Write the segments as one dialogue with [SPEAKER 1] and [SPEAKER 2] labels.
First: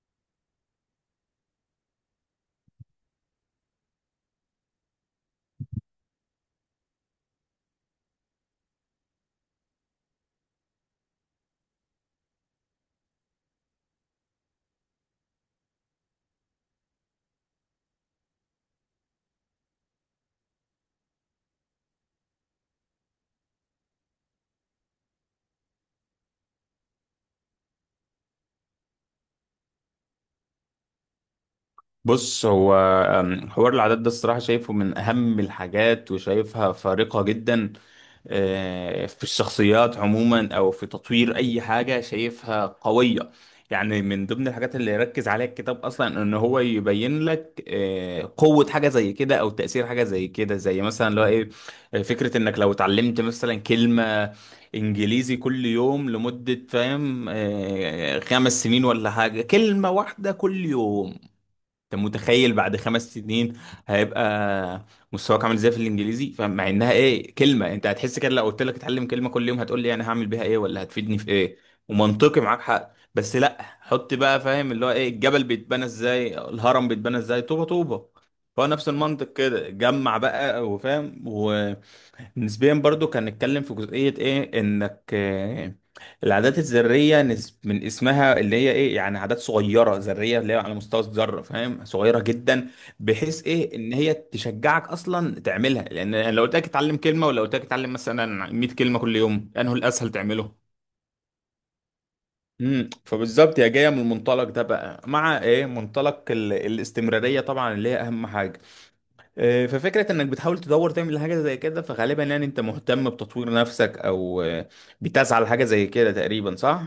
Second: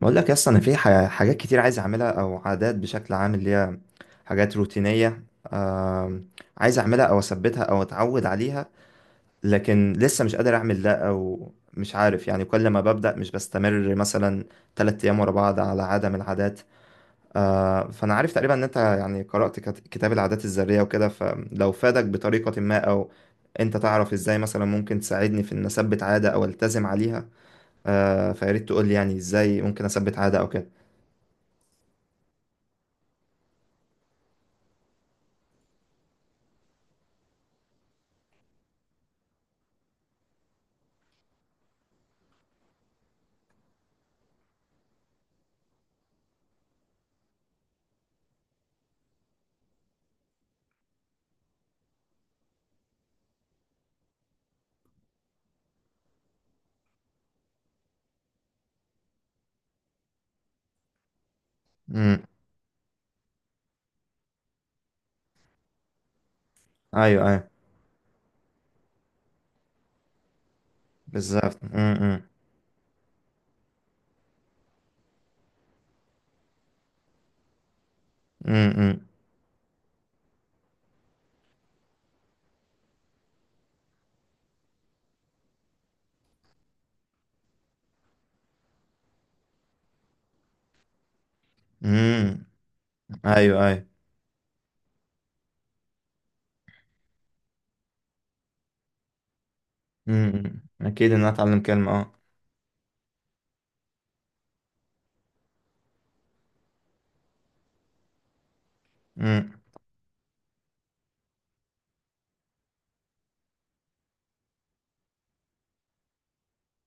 [SPEAKER 1] بقول لك اصلا انا في حاجات كتير عايز اعملها او عادات بشكل عام اللي هي حاجات روتينيه. آم، عايز اعملها او اثبتها او اتعود عليها، لكن لسه مش قادر اعمل ده او مش عارف، يعني كل ما ببدا مش بستمر مثلا تلات ايام ورا بعض على عاده من العادات. فانا عارف تقريبا ان انت يعني قرات كتاب العادات الذريه وكده، فلو فادك بطريقه ما او انت تعرف ازاي مثلا ممكن تساعدني في ان اثبت عاده او التزم عليها. فياريت تقول لي يعني ازاي ممكن اثبت عاده او كده.
[SPEAKER 2] بص هو. حوار العادات ده الصراحة شايفه من أهم الحاجات وشايفها فارقة جدا في الشخصيات عموما أو في تطوير أي حاجة شايفها قوية. يعني من ضمن الحاجات اللي يركز عليها الكتاب أصلا إن هو يبين لك قوة حاجة زي كده أو تأثير حاجة زي كده، زي مثلا اللي هو إيه. فكرة إنك لو اتعلمت مثلا كلمة انجليزي كل يوم لمدة فاهم 5 سنين ولا حاجة، كلمة واحدة كل يوم. انت
[SPEAKER 1] امم
[SPEAKER 2] متخيل بعد 5 سنين هيبقى مستواك عامل ازاي في الانجليزي؟ فمع انها
[SPEAKER 1] ايوه،
[SPEAKER 2] ايه
[SPEAKER 1] ايوه
[SPEAKER 2] كلمه، انت هتحس كده لو قلت لك اتعلم كلمه كل يوم هتقول لي انا هعمل بيها ايه ولا هتفيدني في ايه،
[SPEAKER 1] بالظبط.
[SPEAKER 2] ومنطقي معاك حق. بس لا، حط بقى فاهم اللي هو ايه الجبل بيتبنى ازاي، الهرم بيتبنى ازاي، طوبه طوبه. هو نفس
[SPEAKER 1] امم
[SPEAKER 2] المنطق كده، جمع بقى وفاهم. ونسبيا برضو كان نتكلم في جزئيه ايه انك العادات الذرية من اسمها اللي هي ايه، يعني عادات صغيرة ذرية اللي هي على مستوى الذرة فاهم، صغيرة
[SPEAKER 1] امم
[SPEAKER 2] جدا، بحيث
[SPEAKER 1] ايوه،
[SPEAKER 2] ايه
[SPEAKER 1] ايوه.
[SPEAKER 2] ان هي تشجعك اصلا تعملها. لان يعني لو قلت لك اتعلم كلمة، ولو قلت لك اتعلم مثلا 100 كلمة كل يوم، انه الاسهل تعمله.
[SPEAKER 1] اكيد ان انا اتعلم كلمه. اه
[SPEAKER 2] امم، فبالظبط هي جايه من المنطلق ده بقى، مع ايه منطلق الاستمراريه طبعا اللي هي اهم حاجه.
[SPEAKER 1] امم
[SPEAKER 2] إيه، ففكره انك بتحاول تدور تعمل حاجه زي كده، فغالبا يعني انت مهتم بتطوير نفسك او بتسعى لحاجه زي كده تقريبا، صح؟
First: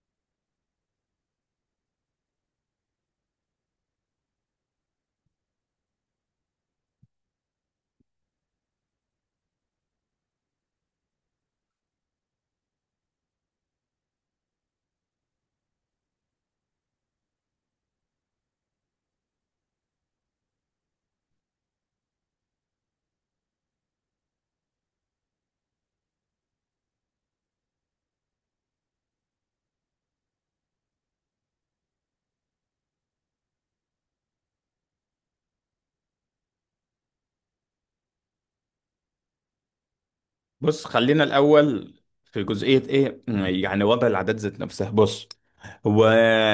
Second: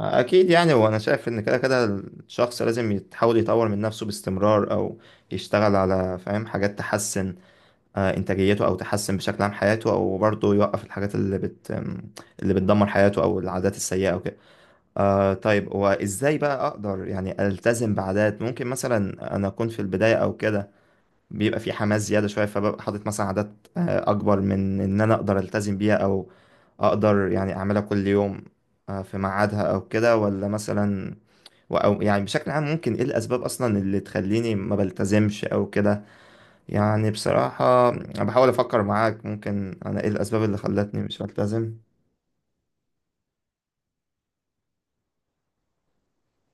[SPEAKER 1] اكيد يعني، وانا شايف ان كده كده الشخص لازم يحاول يطور من نفسه باستمرار او يشتغل على فاهم حاجات تحسن انتاجيته او تحسن بشكل عام حياته، او برضه يوقف الحاجات اللي بتدمر حياته او العادات السيئه او كده. آه طيب، وازاي بقى اقدر يعني التزم بعادات؟ ممكن مثلا انا اكون في البدايه او كده بيبقى في حماس زيادة شوية، فببقى حاطط مثلا عادات أكبر من إن أنا أقدر ألتزم بيها، أو أقدر يعني أعملها كل يوم في ميعادها أو كده، ولا مثلا أو يعني بشكل عام ممكن إيه الأسباب أصلا اللي تخليني ما بلتزمش أو كده. يعني بصراحة أنا بحاول أفكر معاك، ممكن أنا إيه الأسباب اللي
[SPEAKER 2] بص
[SPEAKER 1] خلتني مش
[SPEAKER 2] خلينا
[SPEAKER 1] بلتزم.
[SPEAKER 2] الأول في جزئية إيه، يعني وضع العادات ذات نفسها. بص هو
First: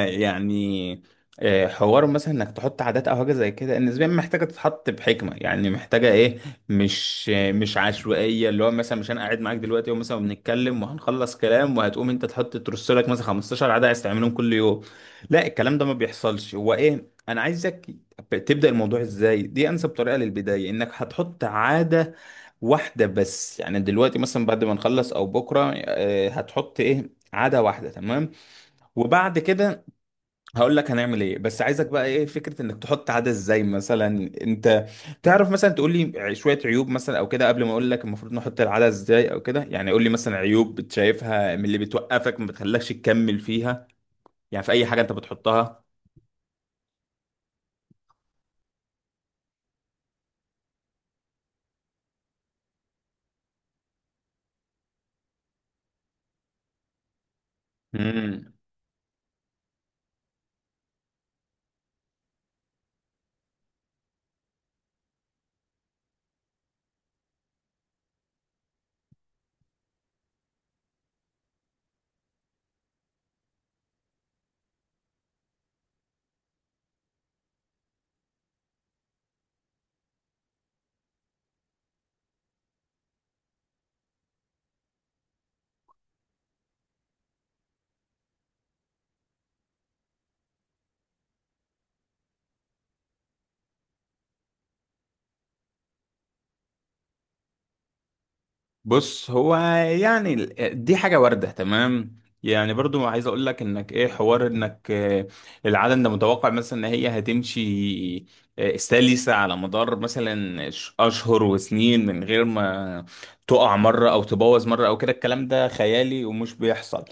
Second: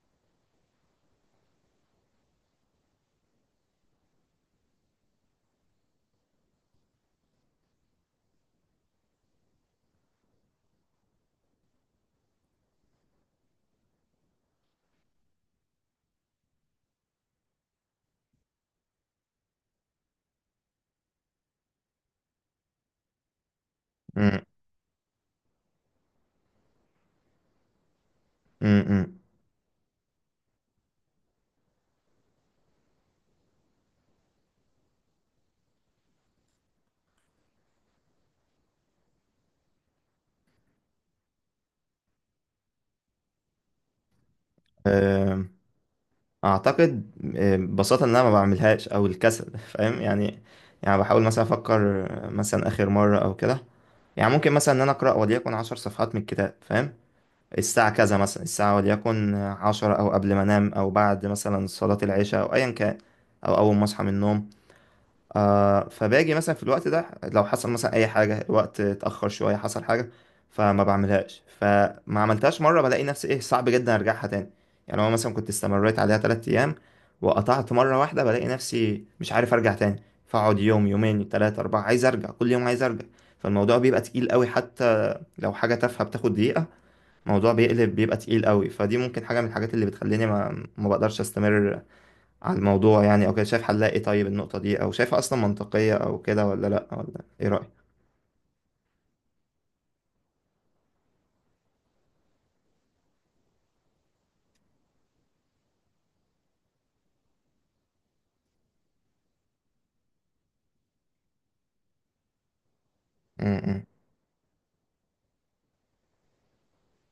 [SPEAKER 2] يعني حوار مثلا انك تحط عادات او حاجه زي كده نسبيا محتاجه تتحط بحكمه، يعني محتاجه ايه، مش مش عشوائيه. اللي هو مثلا مش انا قاعد معاك دلوقتي ومثلا بنتكلم وهنخلص كلام وهتقوم انت تحط ترص لك مثلا 15 عاده عايز تعملهم كل يوم. لا، الكلام ده ما بيحصلش. هو ايه، انا عايزك تبدا الموضوع ازاي، دي انسب طريقه للبدايه، انك هتحط عاده واحدة بس. يعني دلوقتي
[SPEAKER 1] م-
[SPEAKER 2] مثلا بعد ما نخلص او بكرة هتحط ايه عادة واحدة، تمام.
[SPEAKER 1] م-
[SPEAKER 2] وبعد كده هقول لك هنعمل ايه، بس عايزك بقى ايه فكرة انك تحط عادة ازاي مثلا. انت تعرف مثلا تقول لي شوية عيوب مثلا او كده قبل ما اقول لك المفروض نحط العادة ازاي او كده؟ يعني قول لي مثلا عيوب بتشايفها من اللي بتوقفك ما بتخلكش تكمل فيها، يعني في اي حاجة انت
[SPEAKER 1] م.
[SPEAKER 2] بتحطها.
[SPEAKER 1] اعتقد ببساطه ان انا ما بعملهاش او الكسل، فاهم يعني. يعني بحاول مثلا افكر مثلا اخر مره او كده، يعني ممكن مثلا ان انا اقرا وليكن 10 صفحات من الكتاب، فاهم، الساعه كذا مثلا،
[SPEAKER 2] مم.
[SPEAKER 1] الساعه وليكن 10 او قبل ما انام او بعد مثلا صلاه العشاء او ايا كان او اول ما اصحى من النوم. آه، فباجي مثلا في الوقت ده، لو حصل مثلا اي حاجه، الوقت اتاخر شويه، حصل حاجه فما بعملهاش، فما عملتهاش مره بلاقي نفسي ايه صعب جدا ارجعها تاني. يعني لو مثلا كنت استمريت عليها 3 ايام وقطعت مره واحده، بلاقي نفسي مش عارف ارجع تاني، فاقعد يوم يومين تلاتة أربعة عايز أرجع كل يوم عايز أرجع، فالموضوع بيبقى تقيل قوي. حتى لو حاجة تافهة بتاخد دقيقة، الموضوع بيقلب بيبقى تقيل قوي. فدي ممكن حاجة من الحاجات اللي بتخليني ما بقدرش أستمر على الموضوع يعني او كده. شايف حلها ايه؟ طيب النقطة دي، او شايفها اصلا منطقية او كده ولا لا، ولا ايه رأيك؟
[SPEAKER 2] بص هو يعني دي حاجة واردة تمام. يعني برضو عايز اقول لك انك ايه حوار انك العالم ده متوقع مثلا ان هي هتمشي سلسة على مدار مثلا اشهر وسنين من غير ما تقع
[SPEAKER 1] امم
[SPEAKER 2] مرة او تبوظ مرة او كده، الكلام ده خيالي ومش بيحصل.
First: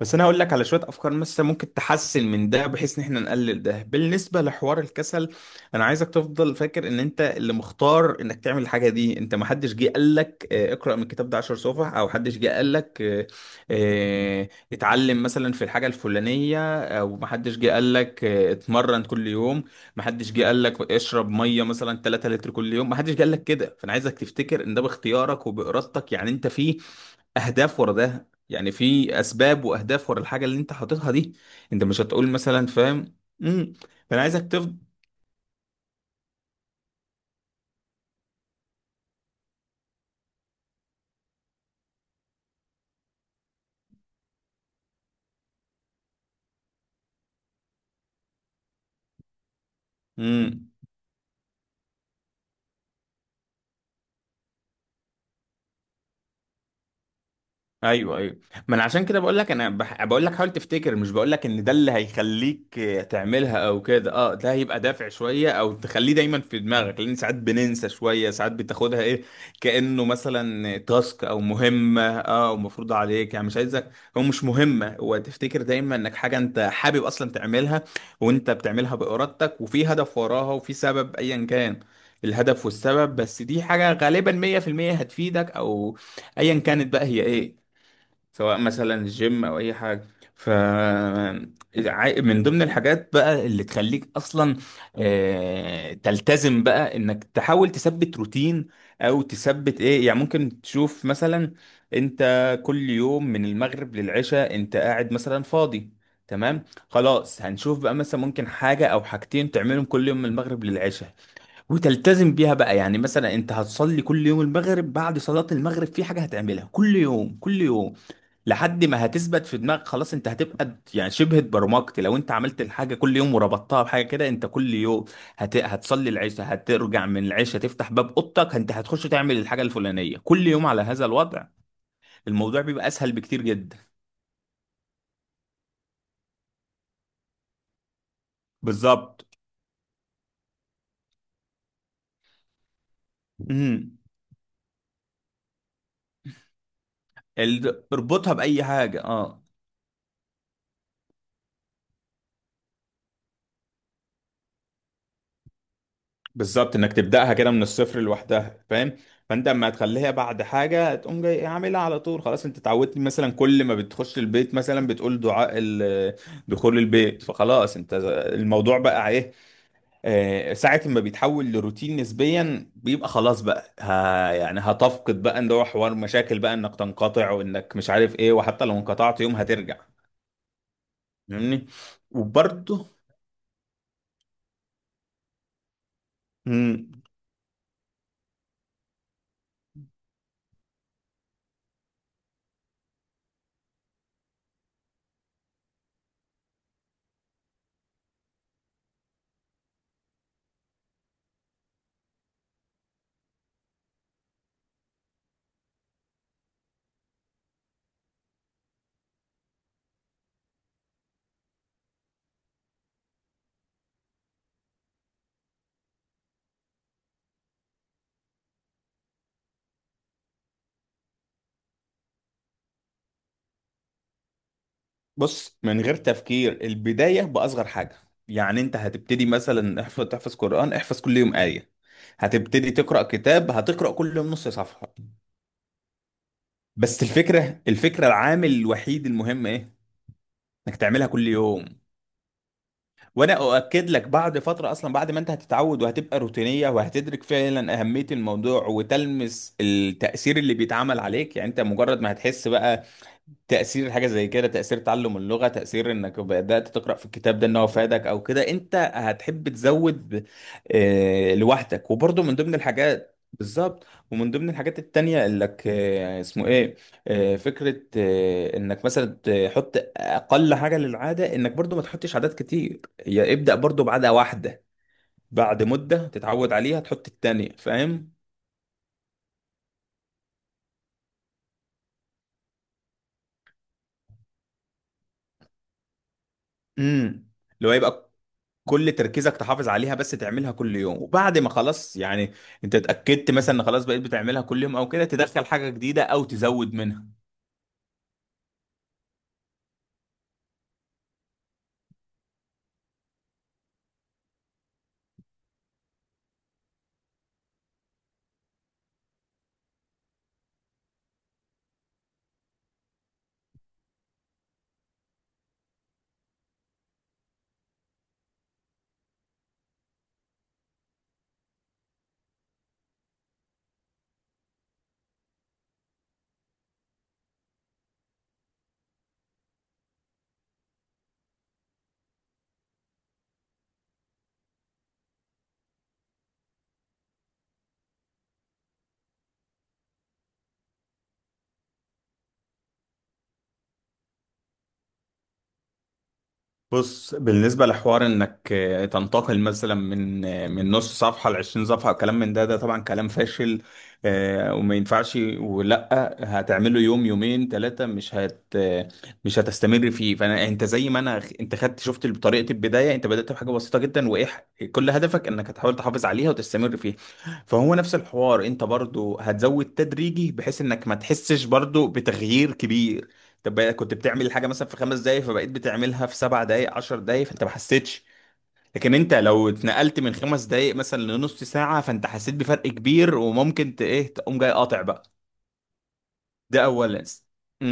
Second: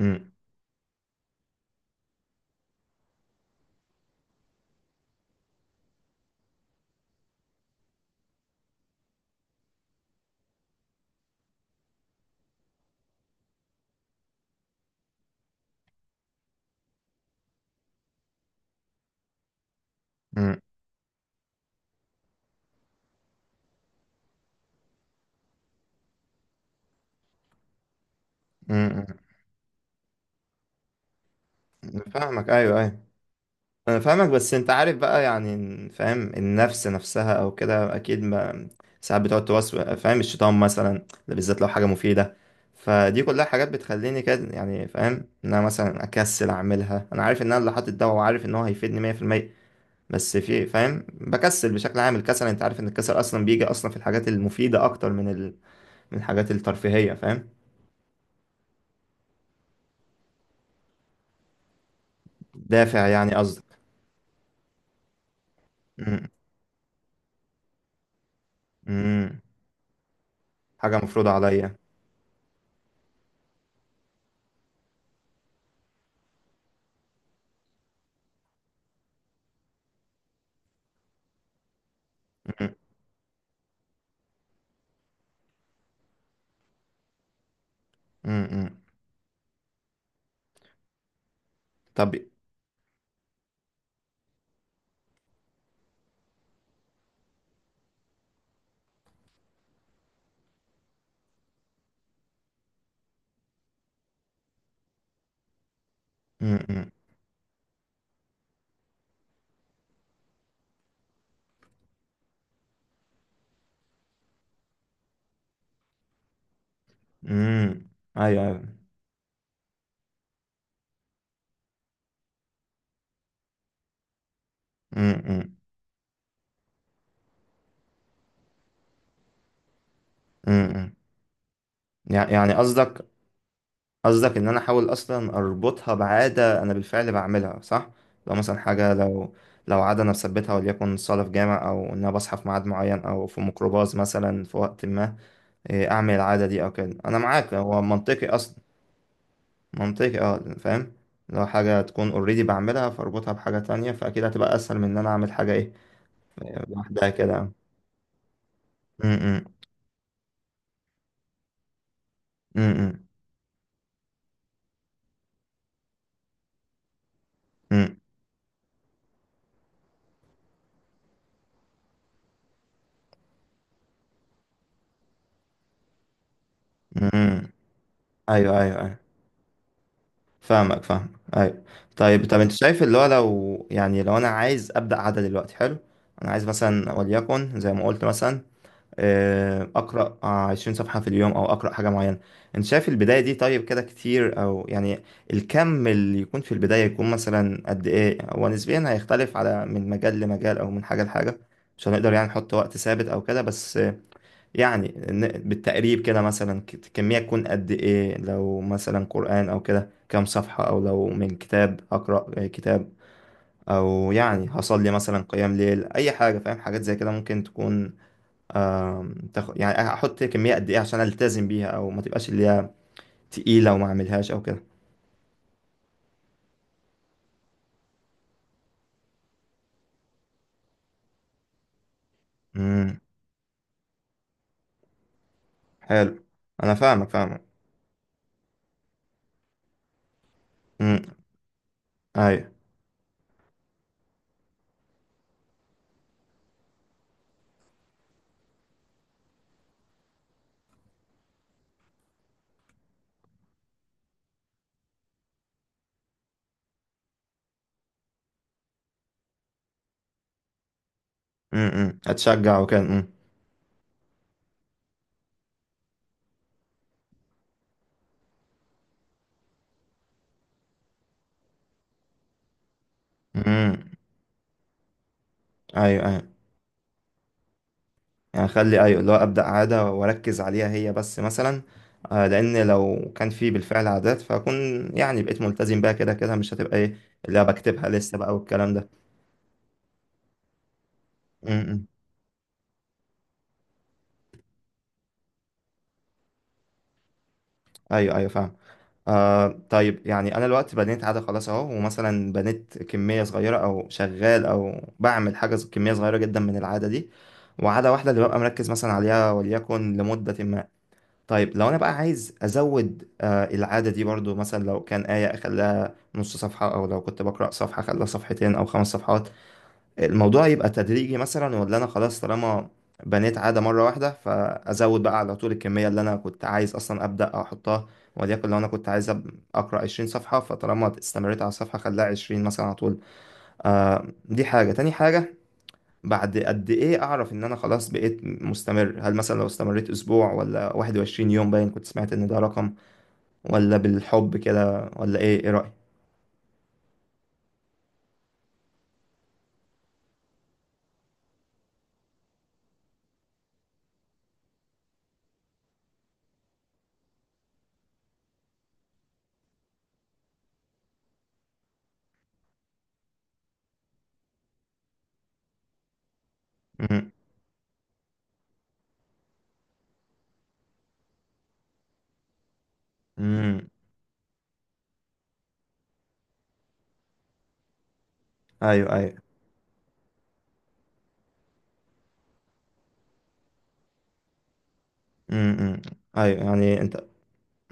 [SPEAKER 2] بس انا هقول لك على شويه افكار مثلا ممكن تحسن من ده، بحيث ان احنا نقلل ده. بالنسبه لحوار الكسل، انا عايزك تفضل فاكر ان انت اللي مختار انك تعمل الحاجه دي. انت ما حدش جه قال لك اقرا من الكتاب ده 10 صفح، او حدش جه قال لك اتعلم مثلا في الحاجه الفلانيه، او ما حدش جه قال لك اتمرن كل يوم، ما حدش جه
[SPEAKER 1] امم
[SPEAKER 2] قال لك اشرب ميه مثلا 3 لتر كل يوم، ما حدش جه قال لك كده. فانا عايزك تفتكر ان ده باختيارك وبارادتك، يعني انت فيه اهداف ورا ده، يعني
[SPEAKER 1] امم
[SPEAKER 2] في اسباب واهداف ورا الحاجه اللي انت حاططها دي. انت مش هتقول
[SPEAKER 1] فاهمك،
[SPEAKER 2] مثلا
[SPEAKER 1] ايوه ايوه.
[SPEAKER 2] فاهم. امم،
[SPEAKER 1] انا
[SPEAKER 2] فانا
[SPEAKER 1] فاهمك
[SPEAKER 2] عايزك
[SPEAKER 1] بس انت عارف بقى يعني، فاهم النفس نفسها او كده، اكيد ما ساعات بتقعد توسوس فاهم، الشيطان مثلا ده، بالذات لو حاجة مفيدة، فدي كلها حاجات بتخليني كده يعني، فاهم، ان انا مثلا اكسل اعملها. انا عارف ان انا اللي حاطط ده، وعارف ان هو هيفيدني 100%، بس
[SPEAKER 2] تفضل.
[SPEAKER 1] في فاهم بكسل بشكل عام. الكسل انت عارف ان الكسل اصلا بيجي اصلا في الحاجات المفيده اكتر من من الحاجات الترفيهيه، فاهم.
[SPEAKER 2] ايوه ايوه، ما انا عشان كده بقول لك، انا بقول لك حاول تفتكر، مش بقول لك ان ده اللي هيخليك
[SPEAKER 1] دافع يعني
[SPEAKER 2] تعملها
[SPEAKER 1] قصدك؟
[SPEAKER 2] او كده. اه ده هيبقى دافع شويه او تخليه
[SPEAKER 1] م-
[SPEAKER 2] دايما في دماغك، لان ساعات بننسى شويه، ساعات بتاخدها ايه
[SPEAKER 1] م-
[SPEAKER 2] كانه مثلا
[SPEAKER 1] حاجه
[SPEAKER 2] تاسك
[SPEAKER 1] مفروضه
[SPEAKER 2] او
[SPEAKER 1] عليا.
[SPEAKER 2] مهمه، اه ومفروض عليك. يعني مش عايزك، هو مش مهمه، هو تفتكر دايما انك حاجه انت حابب اصلا تعملها وانت بتعملها بارادتك، وفي هدف وراها وفي سبب ايا كان الهدف
[SPEAKER 1] م-
[SPEAKER 2] والسبب. بس دي حاجه غالبا 100% هتفيدك، او ايا كانت بقى هي ايه،
[SPEAKER 1] م-
[SPEAKER 2] سواء
[SPEAKER 1] م.
[SPEAKER 2] مثلا جيم او اي حاجه. ف
[SPEAKER 1] طب
[SPEAKER 2] من ضمن الحاجات بقى اللي تخليك اصلا تلتزم بقى، انك تحاول تثبت روتين او تثبت ايه. يعني ممكن تشوف مثلا انت كل يوم من المغرب للعشاء انت قاعد مثلا فاضي،
[SPEAKER 1] م-
[SPEAKER 2] تمام.
[SPEAKER 1] م-
[SPEAKER 2] خلاص، هنشوف بقى مثلا ممكن حاجة أو حاجتين تعملهم كل يوم من المغرب للعشاء وتلتزم بيها بقى. يعني مثلا أنت هتصلي كل يوم المغرب، بعد صلاة المغرب في حاجة هتعملها كل
[SPEAKER 1] م.
[SPEAKER 2] يوم كل يوم
[SPEAKER 1] ايوه ايوه.
[SPEAKER 2] لحد ما هتثبت في دماغك. خلاص، انت هتبقى يعني شبه اتبرمجت لو انت عملت الحاجه كل يوم وربطتها بحاجه كده. انت كل
[SPEAKER 1] م-
[SPEAKER 2] يوم
[SPEAKER 1] م-
[SPEAKER 2] هتصلي العشاء، هترجع من العشاء تفتح باب اوضتك انت هتخش تعمل الحاجه الفلانيه كل
[SPEAKER 1] م-
[SPEAKER 2] يوم على
[SPEAKER 1] م.
[SPEAKER 2] هذا الوضع.
[SPEAKER 1] يعني
[SPEAKER 2] الموضوع بيبقى
[SPEAKER 1] قصدك،
[SPEAKER 2] اسهل بكتير جدا.
[SPEAKER 1] قصدك ان انا احاول اصلا اربطها بعاده انا بالفعل بعملها، صح؟ لو مثلا حاجه،
[SPEAKER 2] بالظبط.
[SPEAKER 1] لو لو عاده انا مثبتها، وليكن صاله في جامع، او ان انا بصحى في ميعاد معين، او في ميكروباص
[SPEAKER 2] امم،
[SPEAKER 1] مثلا في وقت ما، اعمل العاده دي او كده. انا معاك، هو منطقي
[SPEAKER 2] اربطها
[SPEAKER 1] اصلا.
[SPEAKER 2] باي حاجه، اه
[SPEAKER 1] منطقي اه، فاهم، لو حاجه تكون اوريدي بعملها فاربطها بحاجه تانية، فاكيد هتبقى اسهل من ان انا اعمل حاجه ايه
[SPEAKER 2] بالظبط، انك
[SPEAKER 1] لوحدها
[SPEAKER 2] تبداها كده
[SPEAKER 1] كده.
[SPEAKER 2] من الصفر لوحدها فاهم.
[SPEAKER 1] امم
[SPEAKER 2] فانت اما تخليها بعد حاجه تقوم جاي عاملها على طول، خلاص انت اتعودت
[SPEAKER 1] امم
[SPEAKER 2] مثلا كل ما بتخش البيت مثلا بتقول دعاء دخول البيت، فخلاص انت الموضوع بقى ايه ساعه ما بيتحول لروتين نسبيا بيبقى خلاص بقى، ها يعني هتفقد بقى ان هو حوار مشاكل بقى انك تنقطع
[SPEAKER 1] امم
[SPEAKER 2] وانك مش عارف ايه،
[SPEAKER 1] ايوه
[SPEAKER 2] وحتى
[SPEAKER 1] ايوه
[SPEAKER 2] لو
[SPEAKER 1] ايوه،
[SPEAKER 2] انقطعت يوم هترجع.
[SPEAKER 1] فاهمك فاهمك. ايوه.
[SPEAKER 2] فاهمني.
[SPEAKER 1] طيب، طب انت شايف
[SPEAKER 2] وبرضه
[SPEAKER 1] اللي هو، لو يعني لو انا عايز ابدا عاده دلوقتي، حلو، انا عايز مثلا
[SPEAKER 2] إمم،
[SPEAKER 1] وليكن زي ما قلت مثلا اقرا 20 صفحه في اليوم او اقرا حاجه معينه، انت شايف البدايه دي طيب كده كتير او يعني، الكم اللي يكون في البدايه يكون مثلا قد ايه؟ هو نسبيا هيختلف على من مجال لمجال او من حاجه لحاجه، مش هنقدر يعني نحط وقت ثابت او كده، بس يعني بالتقريب كده، مثلا الكميه تكون قد ايه؟ لو مثلا قران او كده كام صفحه، او لو من كتاب هقرا كتاب، او يعني هصلي مثلا قيام ليل، اي حاجه فاهم، حاجات زي كده ممكن تكون يعني احط كميه قد ايه عشان التزم بيها او ما تبقاش اللي هي تقيله وما اعملهاش او كده.
[SPEAKER 2] بص، من غير تفكير البداية بأصغر حاجة. يعني انت هتبتدي مثلا احفظ، تحفظ قرآن احفظ كل يوم آية. هتبتدي
[SPEAKER 1] امم
[SPEAKER 2] تقرأ كتاب، هتقرأ كل يوم نص صفحة.
[SPEAKER 1] حلو، انا
[SPEAKER 2] بس
[SPEAKER 1] فاهمك فاهمك.
[SPEAKER 2] الفكرة، الفكرة العامل الوحيد المهم ايه، انك
[SPEAKER 1] امم
[SPEAKER 2] تعملها كل يوم.
[SPEAKER 1] ايوه.
[SPEAKER 2] وانا اؤكد لك بعد فترة اصلا، بعد ما انت هتتعود وهتبقى روتينية وهتدرك فعلا اهمية الموضوع وتلمس التأثير اللي بيتعمل عليك، يعني انت مجرد ما هتحس بقى تأثير حاجة زي كده، تأثير تعلم اللغة، تأثير انك بدأت تقرأ في الكتاب ده ان هو فادك او كده، انت هتحب تزود لوحدك. وبرضه من ضمن
[SPEAKER 1] اتشجع وكده.
[SPEAKER 2] الحاجات بالظبط، ومن ضمن الحاجات التانية انك اسمه ايه، فكرة انك مثلا تحط اقل حاجة للعادة، انك برضه ما تحطش عادات كتير، هي ابدأ برضه
[SPEAKER 1] امم
[SPEAKER 2] بعادة واحدة. بعد
[SPEAKER 1] ايوه
[SPEAKER 2] مدة
[SPEAKER 1] ايوه،
[SPEAKER 2] تتعود عليها تحط التانية، فاهم؟
[SPEAKER 1] يعني اخلي ايوه اللي هو ابدا عاده واركز عليها هي بس مثلا. آه، لان لو كان في بالفعل عادات فاكون يعني بقيت ملتزم بيها كده كده، مش هتبقى ايه
[SPEAKER 2] امم،
[SPEAKER 1] اللي أنا
[SPEAKER 2] اللي هو
[SPEAKER 1] بكتبها
[SPEAKER 2] يبقى
[SPEAKER 1] لسه بقى والكلام ده.
[SPEAKER 2] كل تركيزك تحافظ عليها بس، تعملها كل يوم. وبعد ما
[SPEAKER 1] امم
[SPEAKER 2] خلاص يعني انت اتأكدت مثلا ان خلاص بقيت بتعملها كل يوم او كده، تدخل حاجة جديدة او تزود منها.
[SPEAKER 1] ايوه ايوه فاهم. آه طيب، يعني انا الوقت بنيت عاده خلاص اهو، ومثلا بنيت كميه صغيره او شغال او بعمل حاجه كميه صغيره جدا من العاده دي، وعاده واحده اللي ببقى مركز مثلا عليها وليكن لمده ما، طيب لو انا بقى عايز ازود آه العاده دي برضو، مثلا لو كان ايه اخليها نص صفحه، او لو كنت بقرا صفحه اخليها صفحتين او خمس صفحات، الموضوع يبقى تدريجي مثلا، ولا انا خلاص طالما بنيت عادة مرة واحدة فازود بقى على طول الكمية اللي انا كنت عايز اصلا ابدا احطها؟ وليكن لو انا كنت عايز اقرا 20 صفحة، فطالما استمريت على الصفحة خليها 20 مثلا على طول. آه دي حاجة، تاني حاجة بعد قد ايه اعرف ان انا خلاص بقيت مستمر؟ هل مثلا لو استمريت اسبوع ولا 21 يوم؟ باين كنت سمعت ان ده رقم ولا بالحب كده ولا ايه، ايه رأيك؟
[SPEAKER 2] بص بالنسبة لحوار انك تنتقل مثلا من نص صفحة لعشرين صفحة، كلام من ده، طبعا كلام فاشل وما ينفعش، ولا هتعمله يوم يومين ثلاثة مش هت آه، مش هتستمر فيه. فانا انت زي ما انا انت خدت شفت طريقة البداية، انت بدأت بحاجة بسيطة جدا وايه كل هدفك انك هتحاول تحافظ عليها وتستمر فيها.
[SPEAKER 1] امم
[SPEAKER 2] فهو نفس الحوار، انت برضو هتزود تدريجي بحيث انك ما تحسش برضو بتغيير كبير. طب
[SPEAKER 1] امم
[SPEAKER 2] بقى كنت بتعمل الحاجه مثلا في 5 دقايق فبقيت بتعملها في 7 دقايق، 10 دقايق، فانت ما حسيتش.
[SPEAKER 1] ايوه
[SPEAKER 2] لكن انت
[SPEAKER 1] ايوه.
[SPEAKER 2] لو اتنقلت من 5 دقايق مثلا لنص ساعه فانت حسيت بفرق كبير وممكن ايه تقوم جاي قاطع بقى.
[SPEAKER 1] امم ايوه
[SPEAKER 2] ده
[SPEAKER 1] يعني انت
[SPEAKER 2] اولا.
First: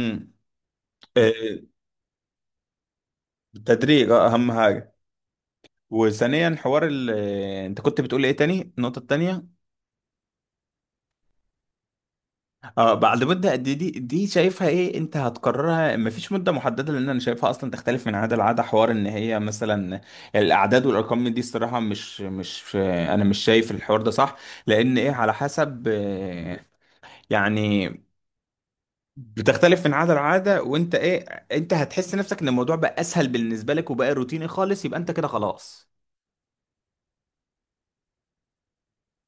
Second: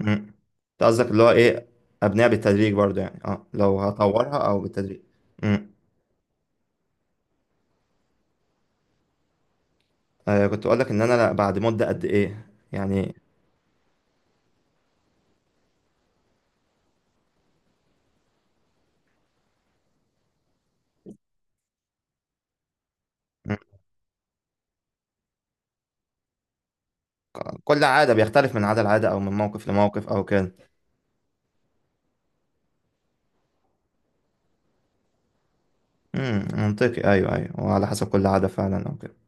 [SPEAKER 1] مم. انت قصدك اللي هو ايه، ابنيها بالتدريج برضو يعني، اه لو
[SPEAKER 2] التدريج اه
[SPEAKER 1] هطورها
[SPEAKER 2] اهم
[SPEAKER 1] او
[SPEAKER 2] حاجه.
[SPEAKER 1] بالتدريج. مم.
[SPEAKER 2] وثانيا حوار ال... آه، انت كنت بتقول ايه تاني، النقطه التانيه؟
[SPEAKER 1] آه كنت اقول لك ان انا لا، بعد مدة قد ايه
[SPEAKER 2] اه
[SPEAKER 1] يعني.
[SPEAKER 2] بعد مدة قد إيه، دي شايفها ايه، انت هتقررها، مفيش مدة محددة لان انا شايفها اصلا تختلف من عادة لعادة. حوار ان هي مثلا الاعداد والارقام من دي الصراحة، مش انا مش
[SPEAKER 1] مم.
[SPEAKER 2] شايف الحوار ده صح. لان ايه، على حسب
[SPEAKER 1] كل
[SPEAKER 2] يعني
[SPEAKER 1] عادة بيختلف من عادة لعادة او من موقف
[SPEAKER 2] بتختلف من
[SPEAKER 1] لموقف
[SPEAKER 2] عادة
[SPEAKER 1] او كده.
[SPEAKER 2] لعادة، وانت ايه انت هتحس نفسك ان الموضوع بقى اسهل بالنسبة لك وبقى روتيني خالص، يبقى انت كده خلاص.
[SPEAKER 1] منطقي، ايوه ايوه، وعلى حسب كل عادة فعلا او كده.